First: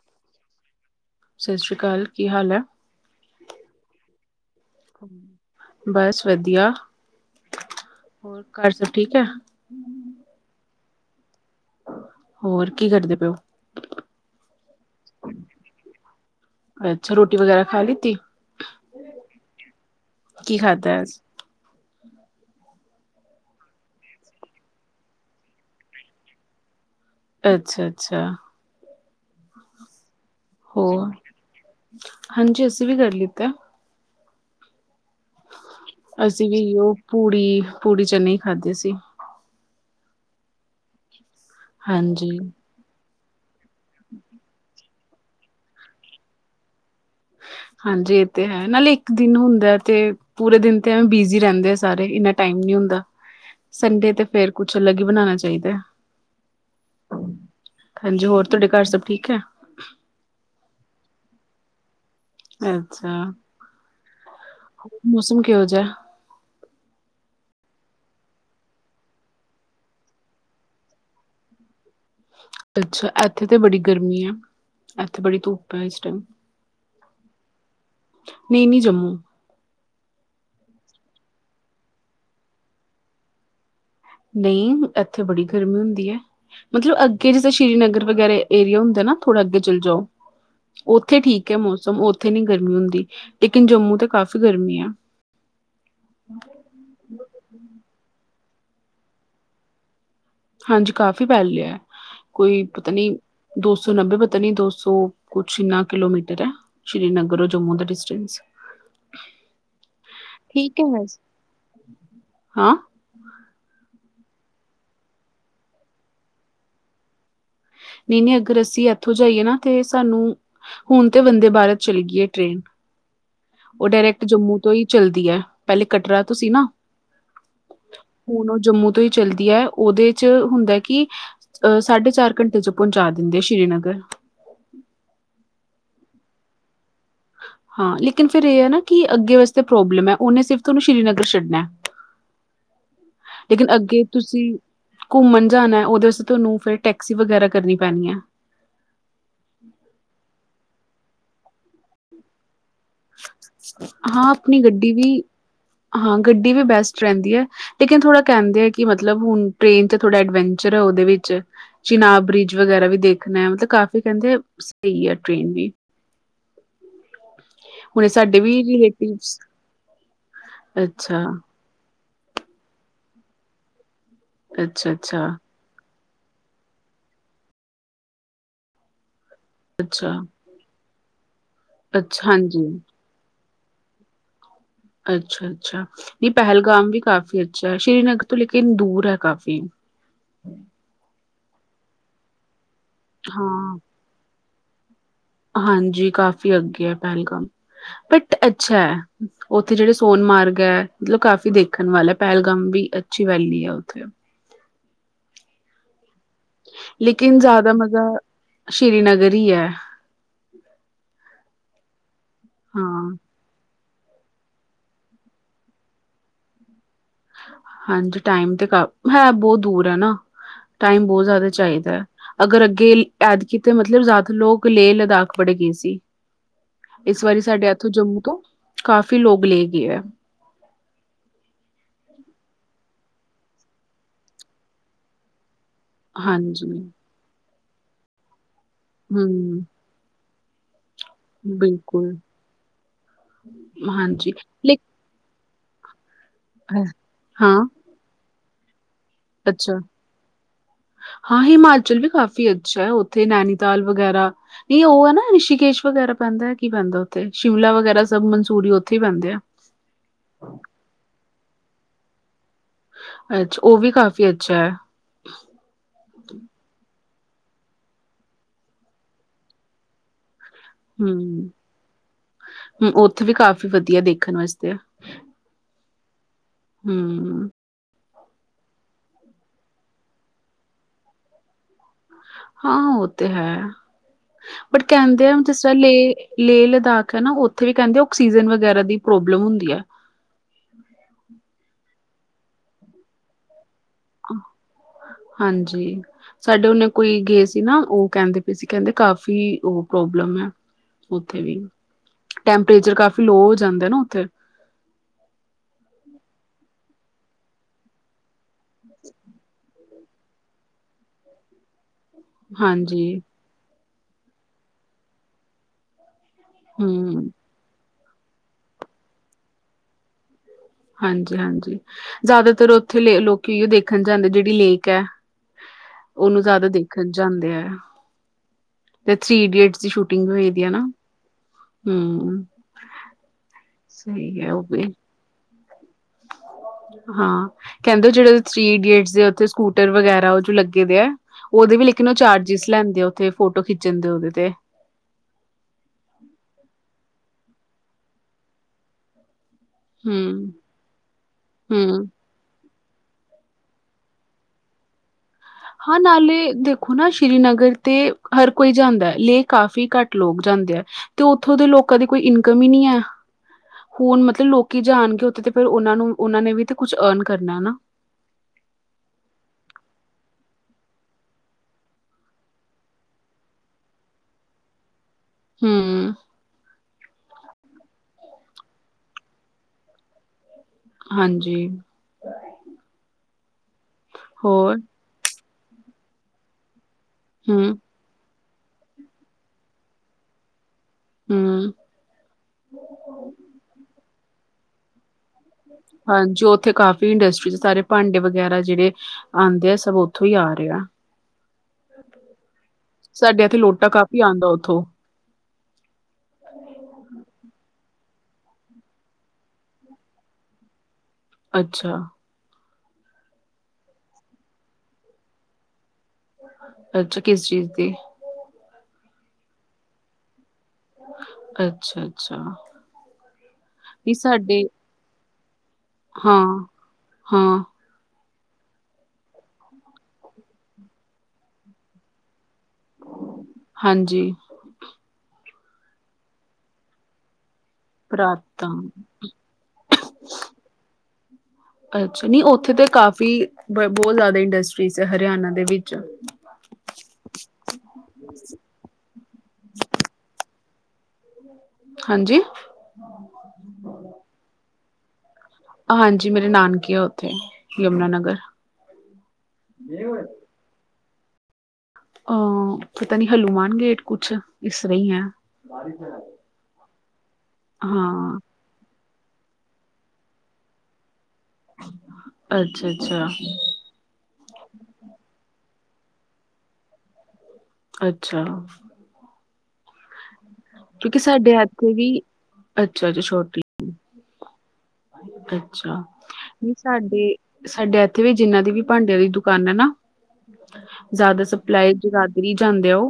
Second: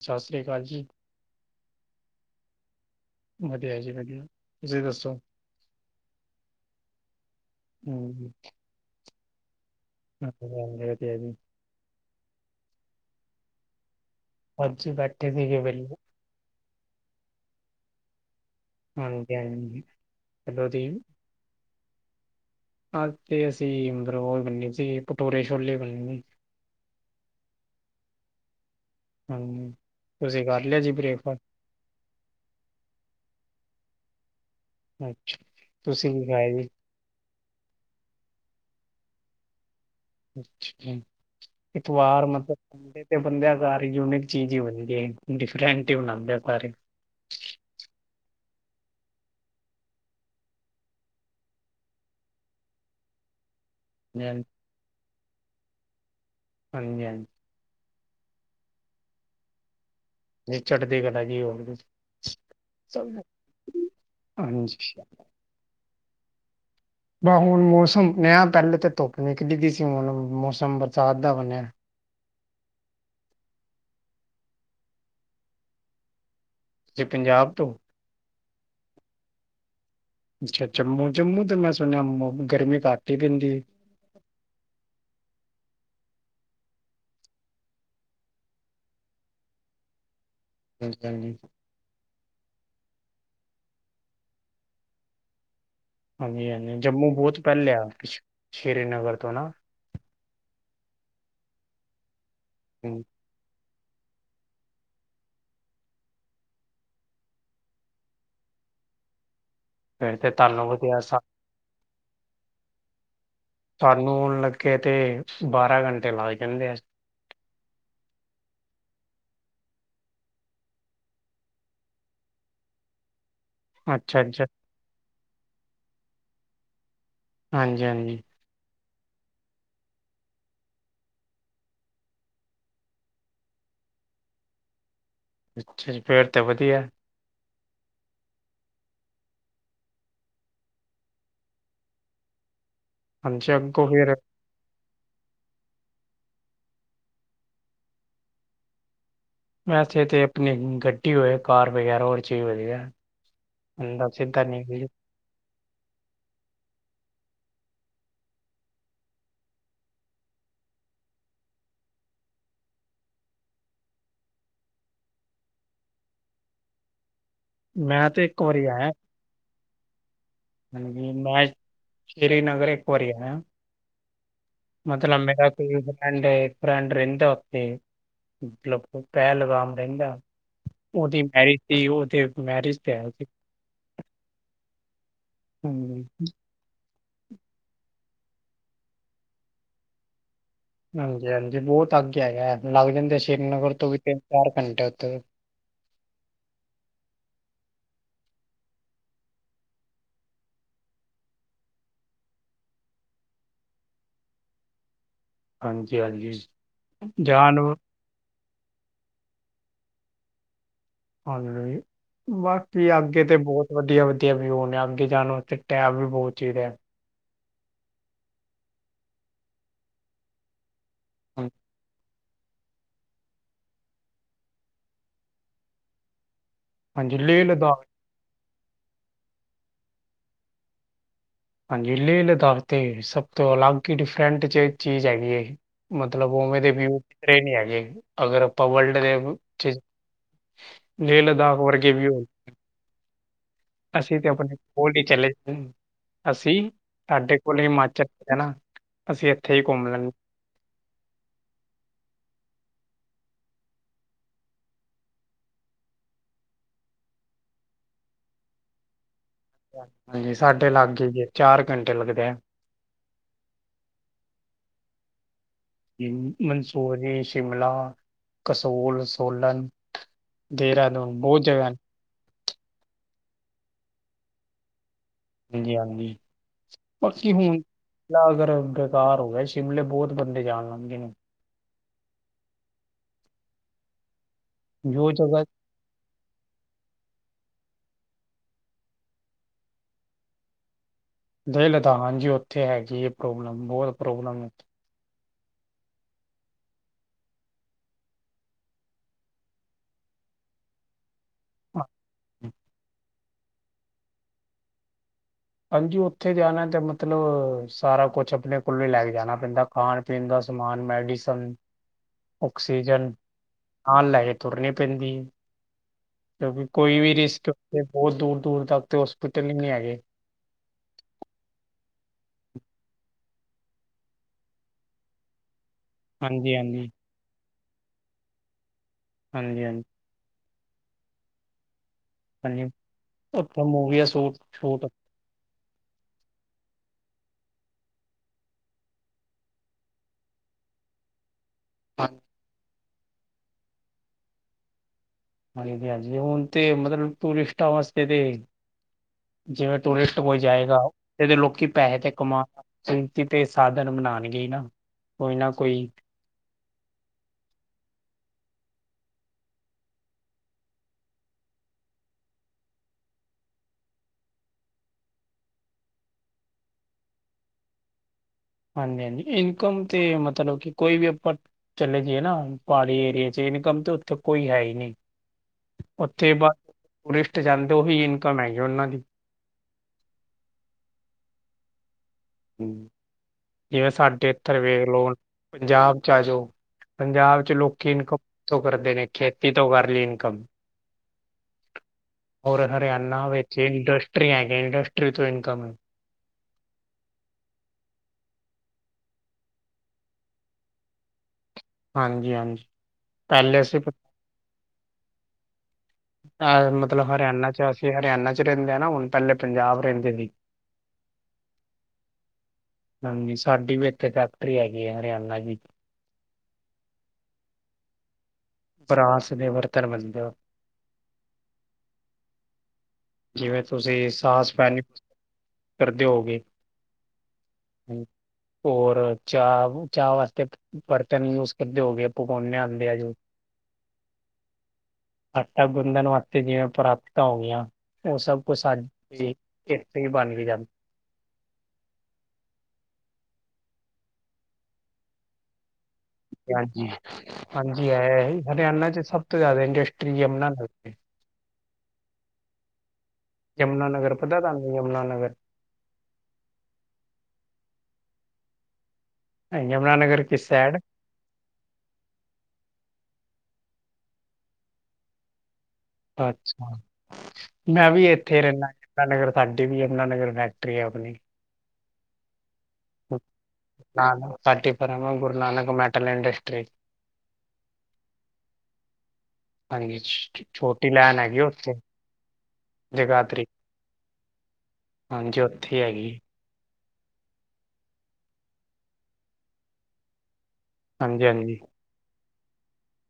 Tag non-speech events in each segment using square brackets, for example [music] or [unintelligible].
ਸਤਿ ਸ਼੍ਰੀ ਅਕਾਲ ਜੀ ਸਤਿ ਸ਼੍ਰੀ ਅਕਾਲ ਕੀ ਹਾਲ ਹੈ। ਵਧੀਆ ਜੀ ਵਧੀਆ ਤੁਸੀਂ ਦੱਸੋ? ਬਸ ਵਧੀਆ ਹੂੰ। ਹੋਰ ਘਰ ਸਭ ਠੀਕ ਹੈ। ਹੰਡ ਮਾੜੇ ਯ ਜੀ ਹੋਰ ਕੀ ਕਰਦੇ ਪਿਓ ਅੱਜ ਘਟੇ ਦੀ ਗ ਬਲ ਅੱਛਾ ਰੋਟੀ ਵਗੈਰਾ ਖਾ ਲ ਲਈ ਤ ਹਾਂਜੀ ਹਾਂਜੀ ਕੀ ਹੈਲੋ ਜੀ ਖਾਧਾ ਹੈ? ਹ ਤੇ ਅਸੀਂ ਮਰਬ ਉਹ ਬਣੇ ਸੀ ਭਟੋਰੇ ਛੋਲੇ ਬੰੇ ਨੇ ਅੱਛਾ ਅੱਛਾ ਹਮ ਤੁਸੀਂ ਕਰ ਲਿਆ ਜੀ ਹੋਰ ਬ੍ਰੇਕਫਾਸਟ ਹਾਂਜੀ ਅਸੀਂ ਵੀ ਕਰ ਲਿੱਤਾ ਅੱਛਾ ਤੁਸੀਂ ਕੀ ਅਸੀਂ ਖਾਇਆ ਵੀ ਜੀ? ਉਹ ਪੂੜੀ ਪੂੜੀ ਚਨੇ ਖਾਧੇ ਸੀ ਅੱਛਾ ਜੀ ਇੱਤਵਾਰ ਹਾਂਜੀ ਮਤਲਬ ਦੇ ਤੇ ਬੰਦਿਆਂਕਾਰ ਯੂਨਿਕ ਚੀਜ਼ ਹੀ ਵਣਦੀ ਡਿਫਰੈਂਟਉਣਾਦੇਪਾਰੇ ਹਾਂਜੀ ਇਹ ਤੇ ਹੈ ਨਾਲੇ ਇੱਕ ਦਿਨ ਹੁੰਦਾ ਤੇ ਪੂਰੇ ਦਿਨ ਤੇ ਐਵੇਂ ਬਿਜ਼ੀ ਰਹਿੰਦੇ ਆ ਸਾਰੇ ਇੰਨਾ ਟਾਈਮ ਨੀ ਹੁੰਦਾ ਸੰਡੇ ਤੇ ਫਿਰ ਕੁਛ ਅਲੱਗ ਹੀ ਬਣਾਉਣਾ ਚਾਹੀਦਾ ਹੈ ਹਾਂਜੀ -ਹਾਂਜੀ ਹਾਂਜੀ ਹੋਰ ਤੁਹਾਡੇ ਘਰ ਸਭ ਠੀਕ ਹੈ ਚੜਦੀ ਕਲਾ ਜੀ ਹੋਰ ਅੱਛਾ ਹਾਂਜੀ ਕਿਉਂ ਜ ਬ ਹੁਣ ਮੌਸਮ ਨਯਾ ਪਹਿਲੇ ਤਾਂ ਧੁੱਪ ਨਿਕਲੀ ਗੀ ਸੀ ਹੁਣ ਮੌਸਮ ਬਰਸਾਤ ਦਾ ਬਣਿਆ ਅੱਛਾ ਇੱਥੇ ਤਾਂ ਬੜੀ ਗਰਮੀ ਹੈ ਇੱਥੇ ਬੜੀ ਧੂੱਪ ਹੈ ਇਸ ਟਾਈਮ ਜ ਪੰਜਾਬ ਤੋਂ ਨਹੀਂ -ਨਹੀ ਜੰਮੂ ਅੱਛਾ ਜੰਮੂ -ਜੰਮੂ ਤੇ ਮੈਂ ਸੁਣਿਆ ਗਰਮੀ ਘਟ ਹੀ ਪੈਂਦੀਏ ਨਹੀਂ ਇੱਥੇ ਬੜੀ ਗਰਮੀ ਹੁੰਦੀ ਹੈ ਮਤਲਬ ਅੱਗੇ ਜਿੱਥੇ ਸ਼੍ਰੀਨਗਰ ਵਗੈਰਾ ਏਰੀਆ ਹੁੰਦਾ ਨਾ ਥੋੜਾ ਅੱਗੇ ਚਲੇ ਜਾਓ ਹਾਂਜੀ ਉੱਥੇ ਹਾਂਜੀ ਠੀਕ ਹੈ ਮੌਸਮ ਉੱਥੇ ਨਹੀਂ ਗਰਮੀ ਹੁੰਦੀ ਲੇਕਿਨ ਜੰਮੂ ਤੇ ਕਾਫ਼ੀ ਗਰਮੀ ਆ ਹਾਂਜੀ -ਹਾਂਜੀ ਜੰਮੂ ਬਹੁਤ ਪਹਿਲੇ ਆ ਸ਼੍ਰੀਨਗਰ ਤੋਂ ਨਾ ਹਾਂਜੀ ਕਾਫ਼ੀ ਪੈਲਿਹੇ ਕੋਈ ਪਤਾ ਹਮ, ਨੀ ਦੋ ਸੌ ਨੱਬੇ ਪਤਾ ਨੀ ਦੋ ਸੌ ਕੁਛ ਇੰਨਾ ਕਿਲੋਮੀਟਰ ਹੈ ਸ੍ਰੀਨਗਰ ਜੰਮੂ ਦਾ ਡਿਸਟੈਂਸ ਫਿਰ ਤੇ ਤੁਹਾਨੂੰ ਠੀਕ ਹੈ ਵਧੀਆ ਬਸ ਸਾ- ਹਾਂ ਸਾਨੂੰ ਲੱਗੇ ਨੇ ਬਾਰਾਂ ਘੰਟੇ ਲੱਗ ਜਾਂਦੇ ਆ ਨਹੀਂ -ਨਹੀਂ ਅਗਰ ਅਸੀਂ ਇੱਥੋਂ ਜਾਈਏ ਨਾ ਤੇ ਸਾਨੂੰ ਹੁਣ ਤੇ ਵੰਦੇ ਭਾਰਤ ਚਲੀ ਗਈ ਏ ਟ੍ਰੇਨ ਉਹ ਅੱਛਾ ਡਾਇਰੈਕਟ ਅੱਛਾ ਜੰਮੂ ਤੋਂ ਹੀ ਚੱਲਦੀ ਹੈ ਪਹਿਲੇ ਕਟਰਾ ਤੋਂ ਸੀ ਨਾ ਹਾਂਜੀ -ਹਾਂਜੀ ਹੁਣ ਉਹ ਜੰਮੂ ਤੋਂ ਹੀ ਚੱਲਦੀ ਹੈ ਉਹਦੇ ਚ ਹੁੰਦਾ ਕਿ ਅਹ ਸਾਢੇ ਚਾਰ ਘੰਟੇ ਚ ਪਹੁੰਚਾ ਦਿੰਦੇ ਸ਼੍ਰੀਨਗਰ ਅੱਛਾ ਫੇਰ ਤਾਂ ਵਧੀਆ ਹਾਂ ਲੇਕਿਨ ਫਿਰ ਇਹ ਹੈ ਨਾ ਕਿ ਅੱਗੇ ਵਾਸਤੇ ਪ੍ਰੋਬਲਮ ਹੈ ਉਹਨੇ ਸਿਰਫ ਤੁਹਾਨੂੰ ਸ਼੍ਰੀਨਗਰ ਛੱਡਣਾ ਹਾਂਜੀ ਲੇਕਿਨ ਅੱਗੋਂ ਅੱਗੇ ਫੇਰ ਤੁਸੀਂ ਘੁੰਮਣ ਜਾਣਾ ਉਹਦੇ ਵਾਸਤੇ ਤੁਹਾਨੂੰ ਫਿਰ ਟੈਕਸੀ ਵਗੈਰਾ ਕਰਨੀ ਪੈਣੀ ਹੈ ਵੈਸੇ ਤਾਂ ਆਪਣੀ ਗੱਡੀ ਹੋਏ ਕਾਰ ਵਗੈਰਾ ੳਦੇ ਚ ਵਧੀਆ ਬੰਦਾ ਹਾਂ ਸਿੱਧਾ ਆਪਣੀ ਨਿਕਲ ਜੇ। ਗੱਡੀ ਵੀ ਹਾਂ ਗੱਡੀ ਵੀ ਬੈਸਟ ਰਹਿੰਦੀ ਹੈ ਲੇਕਿਨ ਥੋੜਾ ਕਹਿੰਦੇ ਕਿ ਮਤਲਬ ਹੁਣ ਟ੍ਰੇਨ ਥੋੜਾ ਚ ਐਡਵੈਂਚਰ ਉਹਦੇ ਵਿੱਚ ਚਿਨਾਬ ਬ੍ਰਿਜ ਵਗੈਰਾ ਵੀ ਦੇਖਣਾ ਆ ਮਤਲਬ ਕਾਫੀ ਕਹਿੰਦੇ ਸਹੀ ਆ ਟੇ੍ਨ ਵੀ ਹੁਣੇ ਮੈਂ ਤੇ ਸਾਡੇ ਇੱਕ ਵੀ ਵਾਰੀਆਯਾ ਹੈ ਰਿਲੇਟਿਵ ਹਾਂਜੀ ਅੱਛਾ ਮੈਂ ਸ੍ਰੀਨਗਰ ਇੱਕ ਵਾਰੀ ਆਯਾ ਅੱਛਾ ਮਤਲਬ ਅੱਛਾ ਮੇਰਾ ਫਰੈਂਡ ਇੱਕ ਫਰੈਂਡ ਰਹਿੰਦਾ ੳਥੇ ਪਹਲ ਗਾਮ ਅੱਛਾ, ਰਹਿੰਦਾ ਉਹਦੀ ਮੈਰਿਜ ਸੀ ਉਹ ਤੇ ਅੱਛਾ ਹਾਂਜੀ, ਮੈਰਿਜ ਤੇ ਆਇਆ ਸੀ ਅੱਛਾ -ਅੱਛਾ ਨਹੀਂ ਹਾਂਜੀ ਪਹਿਲਗਾਮ ਵੀ ਕਾਫ਼ੀ ਅੱਛਾ ਹੈ ਸ਼੍ਰੀਨਗਰ ਤੋਂ ਲੇਕਿਨ ਦੂਰ ਹੈ ਕਾਫ਼ੀ ਹਾਂਜੀ -ਹਾਂਜੀ ਬਹੁਤ ਅੱਗੇ ਹੈਗਾ ਲੱਗ ਜਾਂਦੇ ਸ੍ਰੀਨਗਰ ਹਾਂ, ਤੋਂ ਵੀ ਤਿੰਨ ਚਾਰ ਘੰਟੇ ਉੱਥੇ ਹਾਂਜੀ ਕਾਫ਼ੀ ਅੱਗੇ ਹੈ ਪਹਿਲਗਾਮ ਬਟ ਅੱਛਾ ਹੈ। ਉੱਥੇ ਜਿਹੜੇ ਸੋਨਮਾਰਗ ਹੈ ਮਤਲਬ ਕਾਫ਼ੀ ਦੇਖਣ ਵਾਲ ਹੈ ਪਹਿਲਗਾਮ ਵੀ ਅੱਛੀ ਵੈਲੀ ਹੈ ਉੱਥੇ ਹਾਂਜੀ -ਹਾਂਜੀ ਲੇਕਿਨ ਜਾਣ ਜ਼ਿਆਦਾ ਮਜ਼ਾ ਸ਼੍ਰੀਨਗਰ ਹੀ ਹੈ ਹਾਂਜੀ ਬਾਕੀ ਹਾਂ, ਆਗੇ ਤੇ ਬੋ ਵਧੀਆ- ਵਧੀਆ ਵਿਊ ਨੇ ਅੱਗੇ ਜਾਣ ਵਾਤੇ ਟੈਮ ਵੀ ਬੋਤ ਚਾਹੀਦਾ ਏ। ਹਾਂਜੀ ਟਾਈਮ ਤੇ ਕਾ ਹੈ ਬੋ ਦੂਰ ਐ ਨਾ ਟਾਈਮ ਬੋਤ ਜਾਦੇ ਚਾਹੀਦਾ। ਅਗਰ ਅੱਗੇ ਐਤਕੀ ਤੇ ਮਤਲਬ ਜਿਦਾ ਲੋਕ ਲੇਹ ਲਦਾਖ ਬੜੇ ਗਏ ਸੀ। ਹਾਂਜੀ ਇਸ ਵਾਰੀ ਲੇਹ ਸਾਡੇ ਲਦਾਖ ਐਥੋਂ ਜੰਮੂ ਤੋਂ ਕਾਫ਼ੀ ਲੋਕ ਲੇ ਗਏ ਐ। ਹਾਂਜੀ ਲੇਹ ਲਦਾਖ ਤੇ ਸਭ ਤੋਂ ਅਲੱਗ ਈ ਡਿਫਰੈਂਟ 'ਚ ਚੀਜ਼ ਹੈਗੀ ਏ। ਮਤਲਬ ਓਵੇਂ ਦੇ ਹਾਂਜੀ ਵਿਊ ਕਿੱਧਰੇ ਨੀ ਹੈਗੇ ਅਗਰ ਵਰਲਡ ਦੇ ਹੂੰ [unintelligible] ਲੇਹ ਲਦਾਖ ਵਰਗੇ ਬਿਲਕੁਲ ਵਿਊ ਅਸੀਂ ਤੇ ਹਾਂਜੀ ਲੇ ਆਪਣੇ [unintelligible] ਚਲੇ [unintelligible] ਅਸੀਂ ਸਾਡੇ ਹਾਂ ਕੋਲ ਹਿਮਾਚਲ ਐ ਨਾ ਅਸੀ ਐਥੇ ਈ ਅੱਛਾ ਘੁੰਮ ਲੈਂ ਹਾਂ ਹਿਮਾਚਲ ਵੀ ਕਾਫ਼ੀ ਅੱਛਾ ਐ ਓਥੇ ਨੈਨੀਤਾਲ ਵਗੈਰਾ ਨਹੀਂ ਓ ਐਨਾ ਰਿਸ਼ੀਕੇਸ਼ ਵਗੈਰਾ ਪੈਂਦਾ ਕੀ ਪੈਂਦਾ ਉੱਥੇ ਸ਼ਿਮਲਾ ਵਗੈਰਾ ਸਭ ਮਨਸੂਰੀ ਓਥੇ ਈ ਪੈਂਦੇ ਐ। ਹਾਂਜੀ ਸਾਡੇ ਲਾਗੇ ਜੇ ਚਾਰ ਘੰਟੇ ਲੱਗਦੇ ਆ। ਅੱਛਾ ਓ ਵੀ ਕਾਫੀ ਅੱਛਾ ਐ। ਮੰਨਸੂਰੀ, ਸ਼ਿਮਲਾ, ਕਸੋਲ, ਸੋਲਨ ਦੇਹਰਾਦੂਨ ਬੋਤ ਹੂੰ ਜਗਾ ਹੂੰ ਓਥੇ ਵੀ ਕਾਫ਼ੀ ਵਧੀਆ ਦੇਖਣ ਵਾਸਤੇ ਹਾਂਜੀ-ਹਾਂਜੀ ਬਾਕੀ ਹੂੰ ਹੁਣ ਲਾ ਗਰ ਬੇਕਾਰ ਹੋ ਗਿਆ ਸ਼ਿਮਲੇ ਬੋਤ ਬੰਦੇ ਜਾਣ ਲਾਗੇ ਨੇ। ਹਾਂ ਓ ਤੇ ਹੈ ਬਟ ਜੋ ਕਹਿੰਦੇ ਆ ਜਗ੍ਹਾ ਹੁਣ ਤੁ ਲੇਹ- ਲੇਹ ਲਦਾਖ ਐ ਨਾ ਓਥੇ ਵੀ ਕਹਿੰਦੇ ਆਕਸੀਜਨ ਵਗੈਰਾ ਦੀ ਪ੍ਰੋਬਲਮ ਹੁੰਦੀ ਐ। ਲੇਹ ਲਦਾਖ ਹਾਂਜੀ ਜੀ ਓਥੇ ਹੈਗੀ ਏ ਪ੍ਰੋਬਲਮ ਬੋਤ ਪ੍ਰੋਬਲਮ ਹਾਂਜੀ ਸਾਡੇ ਓਨੇ ਕੋਈ ਗਏ ਸੀ ਨਾ ਓ ਕਹਿੰਦੇ ਪੇ ਸੀ ਕਹਿੰਦੇ ਕਾਫੀ ਓ ਪ੍ਰੋਬਲਮ ਐ। ਉੱਥੇ ਵੀ ਟੈਂਪਰੇਚਰ ਕਾਫ਼ੀ ਲੋਅ ਹੋ ਜਾਂਦੈ ਨਾ ਓਥੇ ਹਾਂਜੀ ਓਥੇ ਜਾਣਾ ਤੇ ਮਤਲਬ ਸਾਰਾ ਕੁੱਛ ਅਪਣੇ ਕੋਲੋਂ ਹੀ ਲੈ ਕੇ ਜਾਣਾ ਪੈਂਦਾ ਖਾਣ ਪੀਣ ਦਾ ਸਮਾਨ ਮੈਡੀਸਨ, ਹਾਂਜੀ ਆਕਸੀਜਨ ਨਾਲ ਲੈ ਕੇ ਤੁਰਨੀ ਪੈਂਦੀ ਏ ਕਿਉਂਕਿ ਕੋਈ ਵੀ ਹੂੰ ਰਿਸਕ ਤੇ ਬੋਤ ਦੂਰ-ਦੂਰ ਤੱਕ ਤੇ ਹੋਸਪਿਟਲ ਈ ਨੀ ਹੈਗੇ। ਹਾਂਜੀ-ਹਾਂਜੀ ਜਿਆਦਾਤਰ ਓਥੇ ਲੇ ਲੋਕ ਦੇਖਣ ਜਾਂਦੇ ਜਿਹੜੀ ਲੇਕ ਐ। ਓਨੂੰ ਹਾਂਜੀ ਜਿਆਦਾ ਹਾਂਜੀ ਦੇਖਣ ਜਾਂਦੇ ਐ ਤੇ ਥ੍ਰਰੀ ਹਾਂਜੀ ਈਡੀਅਟਸ ਹਾਂਜੀ ਦੀ ਸ਼ੂ ਟਿੰਗ ਹੋਈ ਦੀਆ ਨਾ ਹੂੰ। ਹਾਂਜੀ ਓਥੇ ਮੂਵੀਆ ਸਹੀ ਹੈ ਉਹ ਵੀ ਸ਼ੂਟ-ਸ਼ੂਟ ਹਾਂ ਕਹਿੰਦੇ ਜਿਹੜੇ ਥ੍ਰਰੀ ਇਡੀਅਟਸ ਦੇ ਉਥੇ ਸਕੂਟਰ ਵਗੈਰਾ ਓ ਜੋ ਲੱਗੇ ਦੇ ਐ। ਉਦੇ ਵੀ ਲੇਕਿਨ ਓ ਚਾਰਜਿਸ ਲੈਂਦੇ ਉਥੇ ਫੋਟੋ ਖਿੱਚਣ ਦੇ ਓਦੇ ਤੇ ਹਾਂਜੀ-ਹਾਂਜੀ ਹੁਣ ਤੇ ਮਤਲਬ ਟੂਰਿਸਟਾਂ ਵਾਸਤੇ ਤੇ ਜਿਵੇਂ ਟੂਰਿਸਟ ਹੂੰ ਕੋਈ ਜਾਏਗਾ ਤੇ ਦੇ ਲੋਕੀ ਹੂੰ ਪੈਸੇ ਤੇ ਕਮਾ ਕਿਤੇ ਸਾਧਨ ਮਨਾਣਗੇ ਈ ਨਾ ਕੋਈ ਨਾ ਕੋਈ ਹਾਂ ਨਾਲੇ ਦੇ ਓ ਨਾ ਸ਼੍ਰੀਨਗਰ ਤੇ ਹਰ ਕੋਈ ਜਾਂਦੈ ਲੇਹ ਕਾਫ਼ੀ ਘੱਟ ਲੋਕ ਜਾਂਦੇ ਐ। ਤੇ ਓਥੋਂ ਦੇ ਲੋਕਾਂ ਦੀ ਕੋਈ ਇਨਕਮ ਈ ਨੀ ਐ। ਹੁਣ ਮਤਲਬ ਲੋਕੀ ਜਾਣਗੇ ਉੱਥੇ ਤੇ ਫਿਰ ਓਨਾਂ ਨੂੰ ਉਨਾਂ ਨੇ ਵੀ ਤੇ ਕੁੱਛ ਅਰਨ ਕਰਨੈ ਨਾ। ਹਾਂਜੀ-ਹਾਂਜੀ ਇਨਕਮ ਤੇ ਮਤਲਬ ਕਿ ਕੋਈ ਵੀ ਆਪਾਂ ਚਲੇੇ ਜੀਏ ਨਾ ਪਾੜੀ ਏਰੀਏ 'ਚ ਇਨਕਮ ਤਾਂ ਉੱਥੇ ਕੋਈ ਹੈ ਹੀ ਨੀ। ਹਮ ਉੱਥੇ ਬਸ ਟੂਰਿਸਟ ਜਾਂਦੇ ਓਹੀ ਇਨਕਮ ਹੈਗੀ ਓਨਾਂ ਦੀ। ਹਾਂਜੀ ਹੂੰ ਜਿਵੇਂ ਸਾਡੇ ਏਥੇ ਹੋਰ ਵੇਖ ਲੋ ਪੰਜਾਬ ਚ ਆ ਜੋ। ਪੰਜਾਬ ਚ ਹਮ ਲੋਕੀ ਇਨਕਮ ਕਿੱਥੋਂ ਕਰਦੇ ਨੇ ਖੇਤੀ ਤੋਂ ਕਰਲੀ ਇਨਕਮ। ਹੂੰ। ਹੋਰ ਹਰਿਆਣਾ ਵਿੱਚ ਇੰਡਸਟਰੀ ਹੈਗੀ ਇੰਡਸਟਰੀ ਤੋਂ ਇਨਕਮ। ਹੈ ਹਾਂਜੀ ਉੱਥੇ ਕਾਫੀ ਇੰਡਸਟਰੀਜ਼ ਸਾਰੇ ਭਾਂਡੇ ਵਗੈਰਾ ਜਿਹੜੇ ਆਉਂਦੇ ਆ ਸਭ ਉੱਥੋਂ ਹੀ ਆ ਰਿਹਾ ਹਾਂਜੀ ਹਾਂਜੀ ਸਾਡੇ ਇਥੇ ਪਹਿਲੇ ਸੀ ਲੋਟਾ ਕਾਫ਼ ਆਉਂਦਾ ਉੱਥੋਂ ਮਤਲਬ ਹਰਿਆਣਾ ਚ ਅਸੀਂ ਹਰਿਆਣਾ ਚ ਰਹਿੰਦੇ ਹੁਣ ਤਾਂ ਪਹਿਲੇ ਪੰਜਾਬ ਰਹਿੰਦੇ ਸੀ। ਅੱਛਾ ਹਾਂਜੀ ਸਾਡੀ ਵੀ ਇੱਥੇ ਫੈਕਟਰੀ ਹੈਗੀ ਹੈ ਹਰਿਆਣਾ ਦੀ ਅੱਛਾ ਕਿਸ ਚੀਜ਼ ਦੀ ਫਰਾਂਸ ਦੇ ਵਰਕਰ ਬਣ ਜਾਓ [unintelligible] ਅੱਛਾ ਅੱਛਾ ਜਿਵੇਂ ਤੁਸੀਂ ਨਹੀਂ ਸਾਸ ਸਾਡੇ ਪੇ [unintelligible] ਕਰਦੇ ਹੋਗੇ ਹਾਂ ਹਾਂ ਹ ਹੋਰ ਚਾਹ ਚਾਹ ਵਾਸਤੇ ਬਰਤਨ ਯੂਜ ਕਰਦੇ ਹੋਗੇ ਪਕੌਨੇ ਆਉਂਦੇ ਆ ਜੋ ਹਾਂਜੀ। ਆਟਾ ਗੁੰਦਣ ਵਾਸਤੇ ਜਿਵੇਂ ਪ੍ਰਾਤਾ ਹੋ ਗਈਆਂ ਉਹ ਸਭ ਕੁਛ ਪਰਾਤਾਂ ਸਾਡੇ ਇਥੋ ਹੀ ਬਣ ਕੇ ਜਾਂਦਾ ਅੱਛਾ ਨੀ ਉੱਥੇ ਤੇ ਕਾਫੀ ਬ ਬਹੁਤ ਜ਼ਿਆਦਾ ਇੰਡਸਟਰੀਜ਼ ਹੈ ਹਰਿਆਣਾ ਦੇ ਵਿੱਚ ਹਾਂਜੀ ਹਾਂਜੀ ਹੈ ਹਰਿਆਣਾ ਚ ਸਭ ਤੋਂ ਜ਼ਿਆਦਾ ਇੰਡਸਟਰੀ ਹੈ ਜਮਨਾ ਹਾਂਜੀ? ਹਾਂ [inaudible] ਯਮੁਨਾਨਗਰ ਪਤਾ ਤੁਹਾਨੂੰ ਯਮੁਨਾਨਗਰ ਹਾਂਜੀ ਮੇਰੇ ਨਾਨਕੇ ਆ ਉੱਥੇ ਯਮੁਨਾ ਨਗਰ ਯਮੁਨਾਨਗਰ ਕਿਸ ਸਾਈਡ ਅਹ ਪਤਾ ਨੀ ਹਲੂਮਾਨ ਗੇਟ ਕੁਛ ਇਸ ਤਰ੍ਹਾਂ ਹੀ ਹੈ ਅੱਛਾ ਮੈਂ ਵੀ ਹਾਂ ਇੱਥੇ ਰਹਿੰਦਾ ਯਮਨਾ ਨਗਰ ਸਾਡੀ ਵੀ ਯਮਨਾ ਨਗਰ ਫੈਕਟਰੀ ਹੈ ਆਪਣੀ [unintelligible] ਅੱਛਾ ਅੱਛਾ। ਨਾਨ ਪਟੀਪਰਾਮ ਗੁਰੂ ਨਾਨਕ ਮੈਟਲ ਇੰਸਟਰੀ [unintelligible] ਅੱਛਾ ਹਾਂਜੀ। ਛੋਟੀ ਲੈਨ ਕਿਉਂਕਿ ਹੈਗੀ ਸਾਡੇ ਉੱਥੇ ਇੱਥੇ ਵੀ ਅੱਛਾ ਅੱਛਾ ਜਗਾਦਰੀ ਛੋਟੀ ਹਾਂਜੀ ਉੱਥੇ ਹੀ ਅੱਛਾ ਹੈਗੀ ਵੀ ਸਾਡੇ ਸਾਡੇ ਇੱਥੇ ਵੀ ਜਿੰਨਾਂ ਦੀ ਵੀ ਭਾਂਡਿਆਂ ਦੀ ਦੁਕਾਨ ਹੈ ਨਾ ਹਾਂਜੀ ਜ਼ਿਆਦਾ ਹਾਂਜੀ ਸਪਲਾਈ ਜਗਾਦਰੀ ਜਾਂਦੇ ਉਹ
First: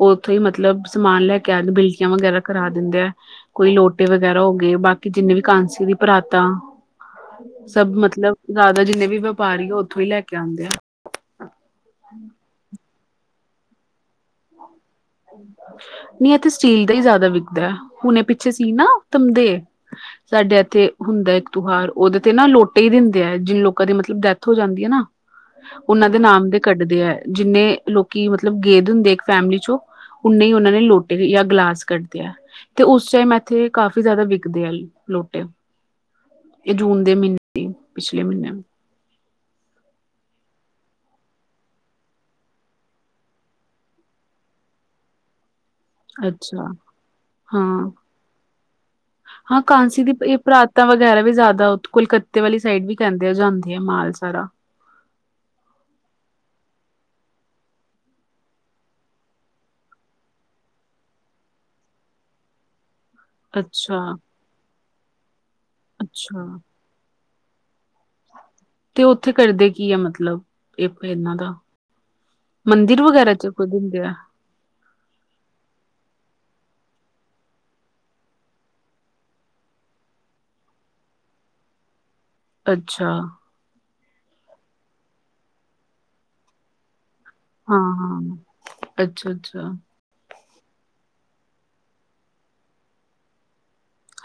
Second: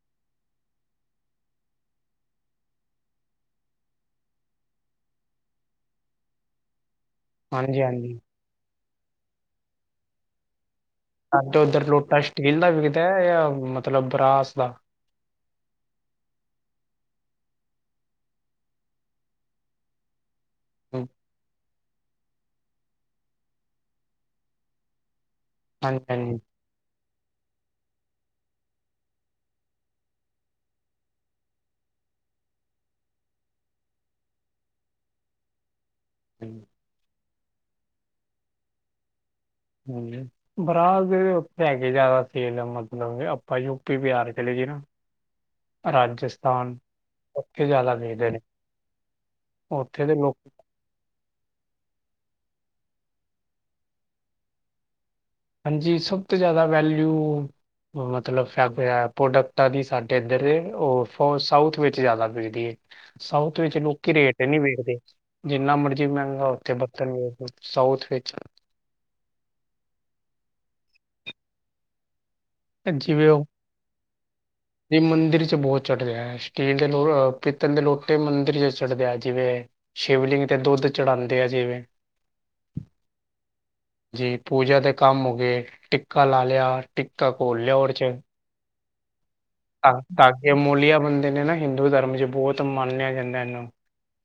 ਉਹ ਉੱਥੇ ਹੀ ਮਤਲਬ ਸਮਾਨ ਲੈ ਕੇ ਆ ਬਿਲਟੀਆਂ ਵਗੈਰਾ ਕਰਾ ਦਿੰਦੇ ਆ ਕੋਈ ਲੋਟੇ ਵਗੈਰਾ ਹੋ ਗਏ ਬਾਕੀ ਜਿੰਨੇ ਵੀ ਕਾਂਸੀ ਦੀ ਪਰਾਤਾਂ ਹਾਂਜੀ ਸਭ ਹਾਂਜੀ ਮਤਲਬ ਜ਼ਿਆਦਾ ਜਿੰਨੇ ਵੀ ਵਪਾਰੀ ਆ ਉੱਥੋਂ ਹੀ ਲੈ ਕੇ ਆਉਂਦੇ ਆ ਸਾਡੇ ਉੱਧਰ ਲੋਟਾ ਸਟੀਲ ਦਾ ਵਿਕਦਾ ਜਾਂ ਮਤਲਬ ਬਰਾਸ ਦਾ ਨਹੀਂ ਇੱਥੇ ਸਟੀਲ ਦਾ ਹੀ ਜ਼ਿਆਦਾ ਵਿਕਦਾ ਹੁਣੇ ਪਿੱਛੇ ਸੀ ਨਾ ਸਾਡੇ ਇਥ [unintelligible] ਹਮ, ਹੁੰਦਾ ਇੱਕ ਤਿਉਹਾਰ ਉਹਦੇ ਤੇ ਨਾ ਲੋਟੇ ਹੀ ਦਿੰਦੇ ਆ ਜਿਨ ਲੋਕਾਂ ਦੀ ਮਤਲਬ ਡੈਥ ਹੋ ਜਾਂਦੀ ਹੈ ਨਾ ਹਾਂਜੀ ਉਹਨਾ ਦੇ ਹਾਂਜੀ ਨਾਮ ਦੇ ਕੱਢਦੇ ਹੈ ਜਿੰਨੇ ਲੋਕੀ ਮਤਲਬ ਗਏ ਦੇ ਹੁੰਦੇ ਇੱਕ ਫੈਮਿਲੀ ਚੋਂ ਉਹਨੇ ਹੀ ਉਹਨਾਂ ਨੇ ਲੋਟੇ ਜਾਂ ਗਲਾਸ ਕੱਢਦੇ ਆ ਤੇ ਉਸ ਟਾਈਮ ਇੱਥੇ ਕਾਫੀ ਜ਼ਿਆਦਾ ਵਿਕਦੇ ਆ ਲੋਟੇ ਹਮ ਇਹ ਜੂਨ ਦੇ ਮਹੀਨੇ ਸੀ ਪਿਛਲੇ ਮਹੀਨੇ ਹਮ ਬਰਾਤ ਦੇ ਉੱਥੇ ਹੈਗੇ ਜ਼ਿਆਦਾ ਤੇਲ ਦਾ ਮਤਲਬ ਆਪਾਂ ਯੂਪੀ ਬਿਹਾਰ ਚਲੇ ਜੀ ਨਾ [unintelligible] ਅੱਛਾ ਰਾਜਸਥਾਨ ਉੱਥੇ ਹਾਂ। ਜ਼ਿਆਦਾ ਮਿਲਦੇ ਨੇ ਹਾਂ ਕਾਂਸੀ ਉੱਥੇ ਦੀ ਦੇ ਲੋਕ ਪਈ ਪਰ ਵਗੈਰਾ ਵੀ ਜ਼ਿਆਦਾ ਕੁਲਕੱਤੇ ਵਾਲੀ ਸਾਈਡ ਵੀ ਕਹਿੰਦੇ ਆ ਜਾਂਦੇ ਹੈ ਮਾਲ ਸਾਰਾ ਹਾਂਜੀ ਸਭ ਤੋਂ ਜ਼ਿਆਦਾ ਵੈਲਿਊ ਮਤਲਬ ਫ ਪ੍ਰੋਡਕਟਾਂ ਦੀ ਸਾਡੇ ਇੱਧਰ ਉਹ ਸਾਊਥ ਵਿੱਚ ਜ਼ਿਆਦਾ ਵਿਕਦੀ ਏ ਸਾਊਥ ਵਿੱਚ ਅੱਛਾ, ਲੋਕੀ ਰੇਟ ਨੀ ਵੇਖਦੇ ਜਿੰਨਾ ਮਰਜ਼ੀ ਅੱਛਾ ਮਹਿੰਗਾ ਉੱਥੇ ਬਰਤਨ ਵੇਖ ਸਾਊਥ ਵਿੱਚ ਹੈ। ਤੇ ਉੱਥੇ ਕਰਦੇ ਕੀ ਆ ਮਤਲਬ ਇਹਨਾਂ ਦਾ ਮੰਦਿਰ ਵਗੈਰਾ ਚ ਕੁਝ ਹੁੰਦੇ ਆ ਨਹੀਂ ਮੰਦਿਰ ਚ ਬਹੁਤ ਚੜ੍ਹ ਰਿਹਾ ਸਟੀਲ ਦੇ ਲੋ ਪੀਤਨ ਦੇ ਲੋਟੇ ਮੰਦਿਰ ਚ ਚੜਦੇ ਹੈ ਜਿਵੇਂ ਸ਼ਿਵਲਿੰਗ ਤੇ ਦੁੱਧ ਚੜਉਂਦੇ ਆ ਜਿਵੇਂ ਅੱਛਾ ਜੀ ਪੂਜਾ ਦੇ ਕੰਮ ਹੋ ਗਏ ਟਿੱਕਾ ਲਾ ਲਿਆ ਟਿਕ ਹਾਂ ਹਾਂ ਅੱਛਾ ਅੱਛਾ ਤਾਂ ਤਾਂ ਕਿ ਅਮੋਲੀਆ ਬੰਦੇ ਨੇ ਨਾ ਹਿੰਦੂ ਧਰਮ ਚ ਬਹੁਤ ਮੰਨਿਆ ਜਾਂਦਾ ਇਹਨੂੰ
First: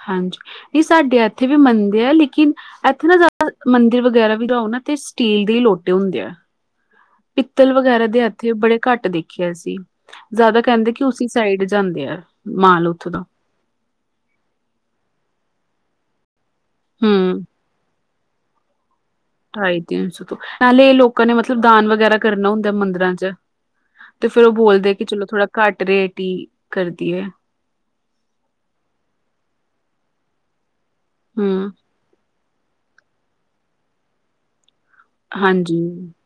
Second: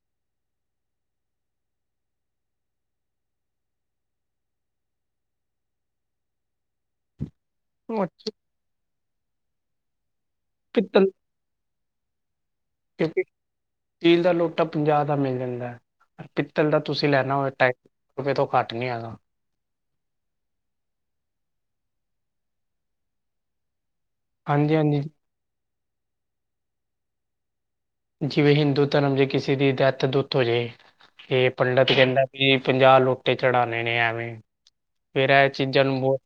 ਹਾਂਜੀ ਨਹੀਂ ਸਾਡੇ ਇੱਥੇ ਵੀ ਮੰਨਦੇ ਆ ਲੇਕਿਨ ਇੱਥੇ ਨਾ ਜ਼ਿਆਦਾ ਮੰਦਿਰ ਵਗੈਰਾ ਵੀ ਰਓ ਨਾ ਤੇ ਸਟੀਲ ਦੇ ਲੋਟੇ ਹੁੰਦੇ ਆ ਪਿੱਤਲ ਵਗੈਰਾ ਦੇ ਏਥੇ ਬੜੇ ਘੱਟ ਦੇਖਿਆ ਸੀ ਜ਼ਿਆਦਾ ਕਹਿੰਦੇ ਕਿ ਪਿੱਤਲ ਉਸ ਸਾਈਡ ਜਾਂਦੇ ਆ ਮਾਲ ਉੱਥੋਂ ਦਾ ਕਿਉਂਕਿ ਸਟੀਲ ਦਾ ਲੋਟਾ ਪੰਜਾਹ ਦਾ ਮਿਲ ਜਾਂਦਾ ਪਿੱਤਲ ਦਾ ਤੁਸੀਂ ਲੈਣਾ ਹੂੰ, ਹੋਵੇ ਢਾਈ ਰੁਪਏ ਤੋਂ ਘੱਟ ਨਹੀਂ ਹੈਗਾ ਢਾਈ ਤਿੰਨ ਸੌ ਤੋਂ ਪਹਿਲੇ ਲੋਕਾਂ ਨੇ ਮਤਲਬ ਦਾਨ ਵਗੈਰਾ ਕਰਨਾ ਹੁੰਦਾ ਮੰਦਿਰਾਂ ਚ ਤੇ ਫੇਰ ਉਹ ਹਾਂਜੀ ਬੋਲਦੇ ਹਾਂਜੀ ਕਿ ਚਲੋ ਥੋੜਾ ਘੱਟ ਰੇਟ ਹੀ ਕਰਦੀ ਹੈ। ਜਿਵੇਂ ਹਿੰਦੂ ਧਰਮ ਜੇ ਕਿਸੇ ਦੀ ਦੇਥ ਦੁੱਥ ਹੋ ਜਏ ਇਹ ਹੂੰ, ਪੰਡਿਤ ਕਹਿੰਦਾ ਵੀ ਪੰਜਾਹ ਲੋਟੇ ਚੜਾਉਂਣੇ ਨੇ ਐਵੇਂ ਫਿਰ ਇਹ ਹਾਂਜੀ। ਚੀਜ਼ਾਂ ਨੂੰ ਬਹੁਤ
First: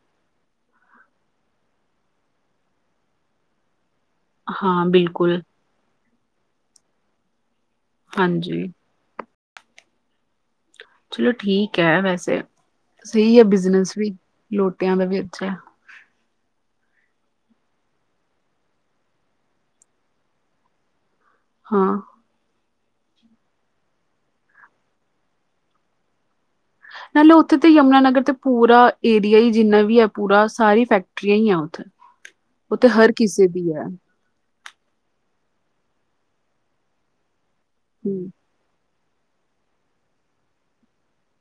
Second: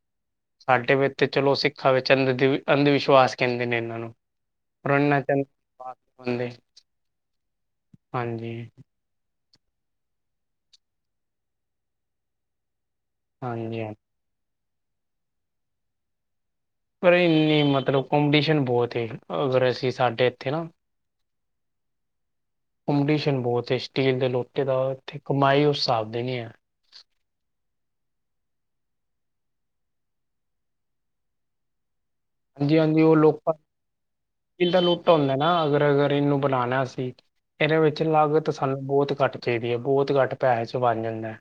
ਸਾਡੇ ਵਿੱਚ ਚਲੋ ਸਿੱਖਾਂ ਵਿੱਚ ਅੰਧ ਅੰਧ ਵਿਸ਼ਵਾਸ ਕਹਿੰਦੇ ਨੇ ਇਹਨਾਂ ਨੂੰ ਹਾਂ, ਬਿਲਕੁਲ [unintelligible] ਹਾਂਜੀ ਚਲੋ ਠੀਕ ਹੈ ਵੈਸੇ ਸਹੀ ਹੈ, ਹਾਂਜੀ ਹਾਂਜੀ ਬਿਜਨਸ ਵੀ ਲੋਟਿਆਂ ਦਾ ਵੀ ਅੱਛਾ ਪਰ ਇੰਨੀ ਮਤਲਬ ਕੰਪੀਟੀਸ਼ਨ ਬਹੁਤ ਅਗਰ ਅਸੀਂ ਸਾਡੇ ਇੱਥੇ ਨਾ ਹਾਂ ਕੰਪਟੀਸ਼ਨ ਬਹੁਤ ਸਟੀਲ ਦੇ ਲੋਟੇ ਦਾ ਤੇ ਕਮਾਈ ਉਸ ਹਿਸਾਬ ਦੇ ਨਹੀਂ ਨਾਲ ਉੱਥੇ ਯਮੁਨਾਨਗਰ ਤੇ ਪੂਰਾ ਏਰੀਆ ਹੀ ਜਿੰਨਾ ਵੀ ਹੈ ਪੂਰਾ ਸਾਰੀ ਫੈਕਟਰੀਆਂ ਹੀ ਹੈ ਉੱਥੇ ਉਹਥੇ ਹਰ ਕਿਸੇ ਦੀ ਹੈ। ਇਹਦਾ ਲੁੱਟ ਹੁੰਦਾ ਨਾ ਅਗਰ ਅਗਰ ਇਹਨੂੰ ਬਣਾਉਣਾ ਅਸੀਂ ਇਹਦੇ ਵਿੱਚ ਹੂੰ, ਲੱਗ ਤਾਂ ਸਾਨੂੰ ਬਹੁਤ ਘੱਟ ਚਾਹੀਦੀ ਹੈ ਬਹੁਤ ਘੱਟ ਪੈਸੇ ਚ ਬਣ ਜਾਂਦਾ ਹੈ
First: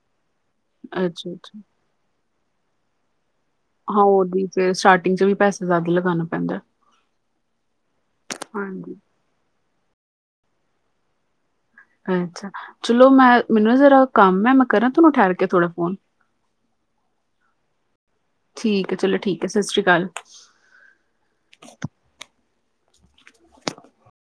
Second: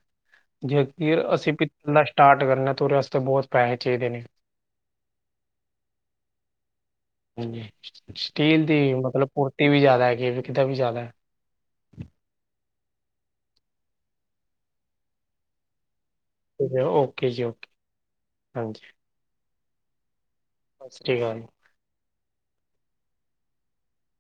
ਜੇਕਰ ਅਸੀਂ ਅੱਛਾ-ਅੱਛਾ। ਸਟਾਰਟ ਕਰਨਾ ਥੋੜਾ ਬਹੁਤ ਪੈਸੇ ਹਾਂ ਚਾਹੀਦੇ ਨੇ ਉਹਦੀ ਫਿਰ ਸਟਾਰਟਿੰਗ ਚ ਵੀ ਪੈਸਾ ਜ਼ਿਆਦਾ ਲਗਾਉਣਾ ਪੈਂਦਾ ਹਾਂਜੀ ਸਟੀਲ ਦੀ ਹਾਂਜੀ। ਮਤਲਬ ਪੁਰਤੀ ਵੀ ਜ਼ਿਆਦਾ ਹੈਗੀ ਵੀ ਕਿੱਦਾਂ ਵੀ ਜ਼ਿਆਦਾ ਅ ਅਛਾ ਚਲੋ ਮੈਂ ਮੈਨੂੰ ਨਾ ਜਰਾ ਕੰਮ ਹੈ ਮੈਂ ਕਰਾਂ ਤੁਹਾਨੂੰ ਠਹਿਰ ਕੇ ਥੋੜਾ ਫੋਨ ਓਕੇ ਜੀ ਓਕੇ ਹਾਂਜੀ ਠੀਕ ਹੈ ਚਲੋ ਠੀਕ ਹੈ ਸਤਿ ਸ੍ਰੀ ਅਕਾਲ ਸਤਿ ਸ਼੍ਰੀ ਅਕਾਲ